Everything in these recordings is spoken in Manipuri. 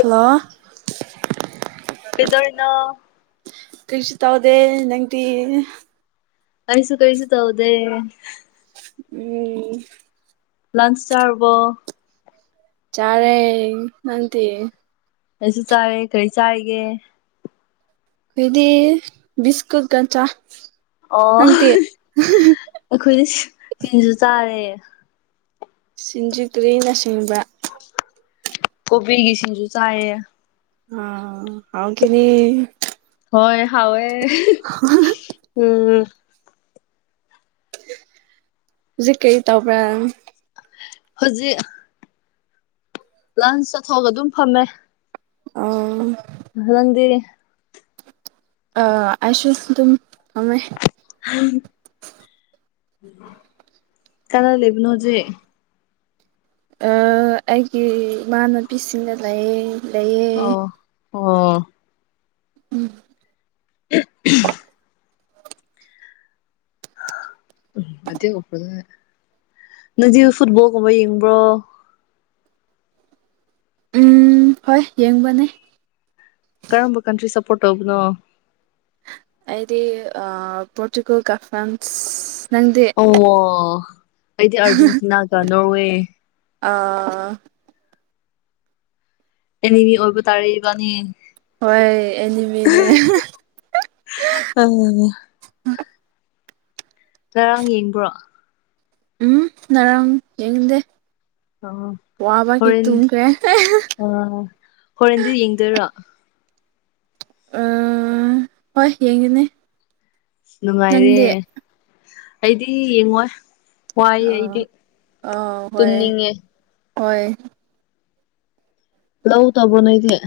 ꯍꯜꯂꯣ ꯀꯗꯔꯅ ꯀꯔꯤꯁꯨ ꯇꯧꯗꯦ ꯅꯪꯗꯤ ꯑꯔꯤꯁꯨ ꯀꯩꯁꯨ ꯇꯧꯗꯦ ꯎꯝ ꯂꯟꯁ ꯇꯔꯔꯕꯣ ꯆꯥꯔꯦ ꯅꯇ ꯀꯁꯨ ꯆꯥꯦ ꯀꯔꯤ ꯆꯥꯥꯏꯒꯦ ꯏꯗꯤ ꯁꯀꯨꯠ ꯀꯆꯥ ꯑꯣ ꯑꯩꯈꯣꯏꯗꯤ ꯆꯤꯟꯁꯨ ꯆꯥꯔꯦ ꯁꯤꯟꯖꯨ ꯀ꯭ꯔꯤꯅꯆꯤꯡꯕ ꯀꯣꯕꯤꯒꯤꯁꯤꯡꯁꯨ ꯆꯥꯏꯌꯦ ꯑ ꯍꯥꯎ ꯀꯅꯤ ꯍꯣꯏ ꯍꯋꯋꯦ ꯎꯝ ꯍꯧꯖꯤꯛ ꯀꯩꯔꯤ ꯇꯕ꯭ꯔ ꯍꯧꯖꯤꯛ ꯂꯟꯁ ꯆꯠꯊꯣꯛꯑꯒ ꯑꯗꯨꯝ ꯐꯝꯃꯦ ꯑꯣ ꯅꯪꯪꯗꯤ ꯑ ꯑꯁꯁꯨ ꯊꯥꯏ ꯀꯅꯥ ꯂꯩꯕꯅꯣ ꯍꯧꯖꯤꯛ ꯑꯩꯒꯤ ꯏꯃꯥꯟꯅꯕꯤꯁꯤꯡꯅ ꯂꯩ ꯂꯩꯌꯦ ꯑꯣ ꯑꯣ ꯎꯝ [inaudible] ꯎꯝ ꯑꯗꯨ ꯑꯣꯏꯄꯗ ꯅꯪꯗꯤ ꯐꯨꯠꯕꯣꯜꯒꯨꯝꯕ ꯌꯦꯡꯕ꯭ꯔꯣ ꯎꯝ ꯍꯣꯏ ꯌꯦꯡꯕꯅꯦ ꯀꯔꯝꯕ ꯀꯟꯇ꯭ꯔꯤ ꯁꯞꯄꯣꯔꯠ ꯇꯧꯕꯅꯣ ꯍꯥꯏꯗꯤ ꯄꯣꯔꯇꯨꯒꯦꯜ ꯀ ꯐ꯭ꯔꯥꯟꯁ ꯅꯪꯗꯤ ꯑꯣ ꯑꯩꯗꯤ ꯑꯔꯖꯦꯟꯇꯤꯅꯥꯒ ꯅꯣꯔꯋꯦ ꯑꯥ ꯑꯦꯅꯦꯃꯤ ꯑꯣꯏꯕ ꯇꯥꯔꯦꯕꯅꯤ ꯍꯣꯏ ꯑꯦꯅꯤꯃꯤꯅꯦ ꯑꯥ ꯉꯔꯥꯡ ꯌꯦꯡꯕ꯭ꯔꯣ ꯎꯝ ꯉꯔꯥꯡ ꯌꯦꯡꯗꯦ ꯑꯣ ꯋꯥꯕ ꯀꯦ ꯍꯣꯔꯦꯟ ꯇꯈꯦ ꯑ ꯍꯣꯔꯦꯟꯗꯤ ꯌꯦꯡꯗꯣꯏꯔꯣ ꯑ ꯍꯣꯏ ꯌꯦꯡꯒꯅꯦ ꯅꯨꯡꯉꯥꯏꯔꯦ ꯑꯩꯗꯤ ꯌꯦꯡꯉꯣꯏ ꯋꯥꯏꯌꯦ ꯑꯥ ꯑꯩꯗꯤ ꯑꯥ ꯍꯣꯏ ꯇꯨꯝꯅꯤꯡꯉꯦ ꯍꯣꯏ ꯂꯎ ꯇꯕꯣ ꯅꯩꯗ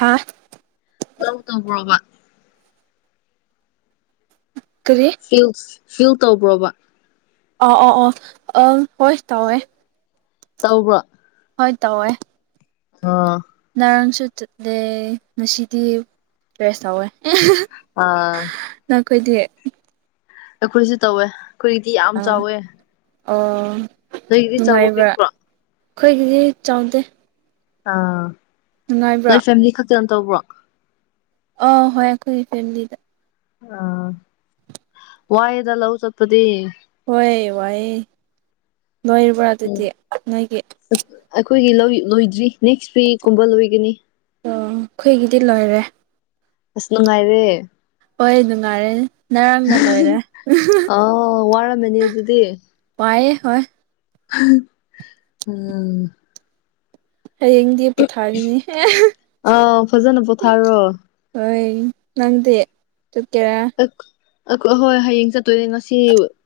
ꯍꯥ ꯑꯗꯨꯧ ꯇꯧꯕ꯭ꯔꯣꯕ ꯀꯔꯤ ꯐꯤꯜ ꯐꯤꯜ ꯇꯧꯕ꯭ꯔꯣꯕ ꯑ ꯑ ꯑ ꯑꯪ ꯍꯣꯏ ꯇꯧꯋꯦ ꯇꯧꯕ꯭ꯔꯣ ꯍꯣꯏ ꯇꯧꯋꯦ ꯑ ꯉꯔꯥꯡꯁꯨ ꯆꯠꯂꯦ ꯉꯁꯤꯗꯤ ꯄ꯭ꯔꯦꯁ ꯇꯧꯋꯦ ꯑꯥ ꯑꯩꯈꯣꯏꯗꯤ ꯑꯩꯈꯣꯏꯁꯨ ꯇꯧꯋꯦ ꯑꯩꯈꯣꯏꯗꯤ ꯌꯥꯝ ꯑꯥ ꯆꯥꯎꯋꯦ ꯑꯣ ꯑꯩꯗꯤ ꯆꯥꯎꯥꯕ ꯅꯨꯡꯉꯥꯏꯕ꯭ꯔꯥ ꯄꯤꯛꯄ꯭ꯔꯣ ꯑꯩꯈꯣꯏꯒꯤꯗꯤ ꯆꯥꯎꯗꯦ ꯑꯥ ꯅꯨꯡꯉꯥꯏꯕ꯭ꯔꯥ ꯈꯤꯇ ꯇꯧꯕ꯭ꯔꯣ ꯑ ꯍꯣꯏ ꯑꯩꯈꯣꯏꯒꯤ ꯐꯦꯝꯗꯤꯗ ꯑ ꯋꯥꯏꯗ ꯂ ꯆꯠꯄꯗꯤ ꯍꯣꯏ ꯋꯥꯏꯦ ꯂꯣꯏꯔꯕ꯭ꯔꯥ ꯎꯝ ꯑꯗꯨꯗꯤ ꯅꯣꯏꯒꯤ ꯑꯩꯈꯣꯏꯒꯤ ꯂꯣꯏꯗ꯭ꯔꯤ ꯅꯦꯛꯁ ꯋꯤꯀꯨꯝꯕ ꯂꯣꯏꯒꯅꯤ ꯑꯣ ꯑꯩꯈꯣꯏꯒꯤꯗꯤ ꯂꯣꯏꯔꯦ ꯑꯁꯅꯉꯥꯏꯥꯏꯗꯦ ꯍꯣꯏ ꯅꯨꯡꯉꯥꯏꯔꯦ ꯅꯔꯪꯅ ꯂꯣꯏꯔꯦ ꯑꯥꯎ ꯋꯥꯔꯝꯃꯅꯤ ꯑꯗꯨꯗꯤ ꯋꯥꯏꯑ ꯍꯣꯏ ꯎꯝ ꯍꯌꯦꯡꯗꯤ ꯄꯣꯊꯥꯔꯤꯅꯤꯦ ꯑꯥꯎ ꯐꯖꯅ ꯄꯣꯊꯥꯔꯣ ꯍꯣꯏ ꯎ ꯅꯪꯗꯦ ꯆꯠ ꯀꯦꯔ ꯑꯍꯣꯏ ꯍꯌꯦꯡ ꯆꯠꯇꯣꯏꯅꯦ ꯉꯁꯤ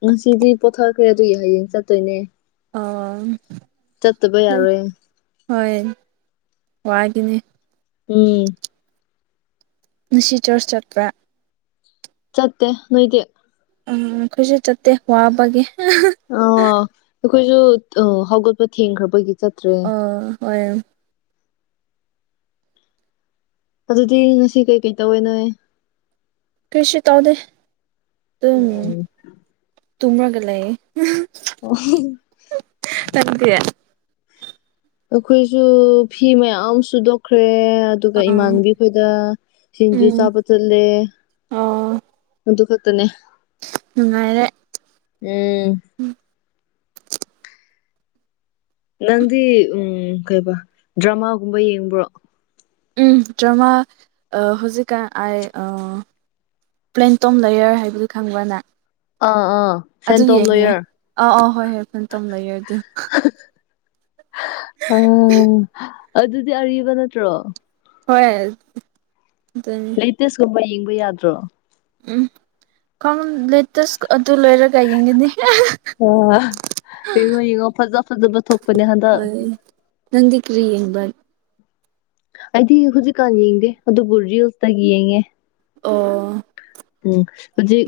ꯉꯁꯤꯗꯤ ꯄꯣꯊꯈ꯭ꯔꯦ ꯑꯗꯨꯒꯤ ꯍꯌꯦꯡ ꯆꯠꯇꯣꯏꯅꯦ ꯑꯥ ꯆꯠꯠꯇꯕ ꯌꯥꯔꯣꯏꯦ ꯍꯣꯏ ꯋꯥꯒꯤꯅꯦ ꯎꯝ ꯉꯁꯤ ꯆꯔꯆ ꯆꯠꯄ꯭ꯔꯥ ꯆꯠꯇꯦ ꯅꯣꯏꯗꯤ ꯎꯝ ꯑꯩꯣꯏꯠꯁꯨꯠ ꯆꯠꯇꯦ ꯋꯥꯕꯒꯤ ꯑ ꯑꯩꯈꯣꯏꯁꯨ ꯍꯧꯒꯠꯄ ꯊꯦꯡꯈ꯭ꯔꯕꯒꯤ ꯆꯠꯇ꯭ꯔꯦ ꯑꯣ ꯍꯣꯏ ꯑꯗꯨꯗꯤ ꯉꯁꯤ ꯀꯩꯀꯩ ꯇꯧꯋꯦꯅꯣ ꯀꯁꯤꯤ ꯇꯧꯗꯦ ꯑꯣ ꯇꯨꯝꯃ꯭ꯔꯒ ꯂꯩꯌꯦ ꯅꯪꯗꯤ ꯑꯣ ꯑꯥ ꯑꯩꯈꯣꯏꯁꯨ ꯐꯤ ꯃꯌꯥꯝ ꯁꯨꯗꯣꯛꯈ꯭ꯔꯦ ꯑꯗꯨꯒ ꯎꯝ ꯏꯃꯥꯟꯅꯕꯤ ꯑꯩꯈꯣꯏꯗ ꯁꯤꯡꯖꯨ ꯆꯥꯕ ꯆꯠꯂꯦ ꯑꯗꯨ ꯈꯛ ꯎꯉꯥꯏꯔꯦ ꯎꯝ ꯅꯪꯗꯤ ꯎꯝ ꯀꯩꯕ ꯗ꯭ꯔꯃꯥꯒꯨꯝꯕ ꯌꯦꯡꯕ꯭ꯔꯣ ꯎꯝ ꯗ꯭ꯔꯃꯥ ꯍꯧꯖꯤꯛꯀꯥꯟ ꯑꯩ ꯄ꯭ꯂꯦꯟꯇꯣꯝ ꯂꯌꯔ ꯍꯥꯏꯕꯗꯨ ꯈꯪꯕꯅ ꯑꯥ ꯑꯥ ꯁꯦꯟ ꯇꯣꯝ ꯂꯣꯣꯌꯔ ꯑꯥ ꯑꯥ ꯍꯣꯏ ꯍꯣꯏ ꯐꯅ ꯇꯧꯝ ꯂꯩꯑꯦ ꯑ ꯑꯗꯨꯗꯤ ꯑꯔꯤꯕ ꯅꯠꯇ꯭ꯔꯣ ꯍꯣꯏ ꯑꯗꯨꯅꯤ ꯂꯦꯇꯦꯁꯀꯨꯝꯕ ꯌꯦꯡꯕ ꯌꯥꯗ꯭ꯔꯣ ꯎꯝ ꯀꯃ ꯂꯩꯦ ꯇꯁ ꯑꯗꯨ ꯂꯣꯏꯔꯒ ꯌꯦꯡꯒꯅꯤ ꯑꯥ ꯌꯦꯡꯉꯣ ꯌꯦꯡꯉꯣ ꯐꯖ ꯐꯖꯕ ꯊꯣꯛꯄꯅꯦ ꯍꯟꯗꯛ ꯑ ꯅꯗꯤ ꯀ꯭ꯔꯤ ꯌꯦꯕꯠ ꯑꯩꯗꯤ ꯍꯧꯖꯤꯛꯀꯥꯟ ꯌꯦꯡꯗꯦ ꯑꯗꯨ ꯕꯨꯨꯔꯖꯤ ꯍꯜꯁꯇ ꯌꯦꯡꯉꯦ ꯑꯣ ꯎ ꯍꯧꯖꯤꯛ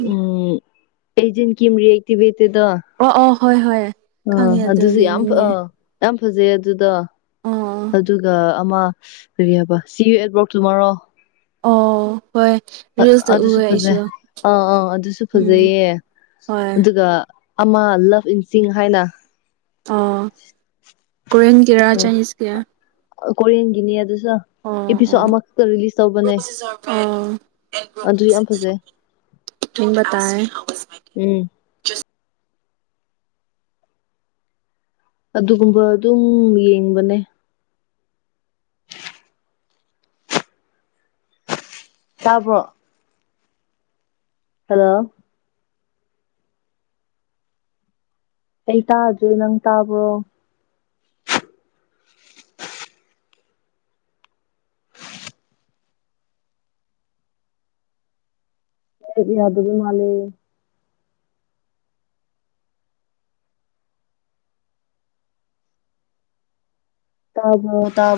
ꯎꯝꯦꯟ ꯑꯗꯨꯗꯣ ꯑꯣ ꯑꯣ ꯍꯣꯏ ꯍꯣꯏ ꯑꯥ ꯈꯪꯉꯦ ꯑꯗꯣ ꯑꯗꯨꯁꯨ ꯌꯥꯝ ꯌꯦꯡꯅꯤꯡꯉꯦ ꯑꯥ ꯌꯥꯝ ꯐꯖꯩ ꯑꯗꯨꯗ ꯑꯣ ꯑꯗꯨꯒ ꯑꯃ ꯀꯔꯤ ꯍꯥꯏꯕ ꯁꯤ ꯑꯦꯠꯕꯣꯔꯇꯨꯃꯔꯣ ꯑꯣ ꯍꯣꯏ ꯔꯤꯜꯁꯇ ꯑꯗꯨꯁꯨ ꯎꯋꯦ ꯐꯖꯩ ꯑꯩꯁꯨ ꯑꯥ ꯑꯥ ꯑꯗꯨꯁꯨ ꯎꯝ ꯐꯖꯩꯌꯦ ꯍꯣꯏ ꯑꯗꯨꯒ ꯑꯃ ꯂꯞ ꯏꯟꯁꯤꯡ ꯍꯥꯏꯅ ꯀ ꯀꯣꯔꯦꯟ ꯀꯌꯥꯔꯥ ꯆꯥꯏꯅꯤꯖ ꯀ ꯀꯣꯔꯤꯌꯟꯒꯤꯅꯤ ꯑꯗꯨꯁꯨ ꯑꯦꯄꯤꯁꯣꯠ ꯑꯣ ꯑꯃꯈꯛꯇ ꯔꯤꯂꯤꯁ ꯇꯧꯕꯅꯦ ꯑꯣ ꯑꯗꯨ ꯌꯥꯝ ꯐꯖꯩ ꯊꯝꯇꯥꯏ ꯎꯝ ꯑꯗꯨꯒꯨꯝꯕ ꯑꯗꯨꯝ ꯌꯦꯡꯕꯅꯦ ꯇꯥꯕꯣ ꯍꯜꯂꯣ ꯑꯩ ꯇꯥꯗ꯭ꯔꯦ ꯅꯪ ꯇꯥꯕ꯭ꯔꯣ ꯗꯤ ꯌꯥ ꯑꯗꯨ ꯑꯗꯨ ꯃꯥꯂꯦ ꯇꯥꯕꯣ ꯇ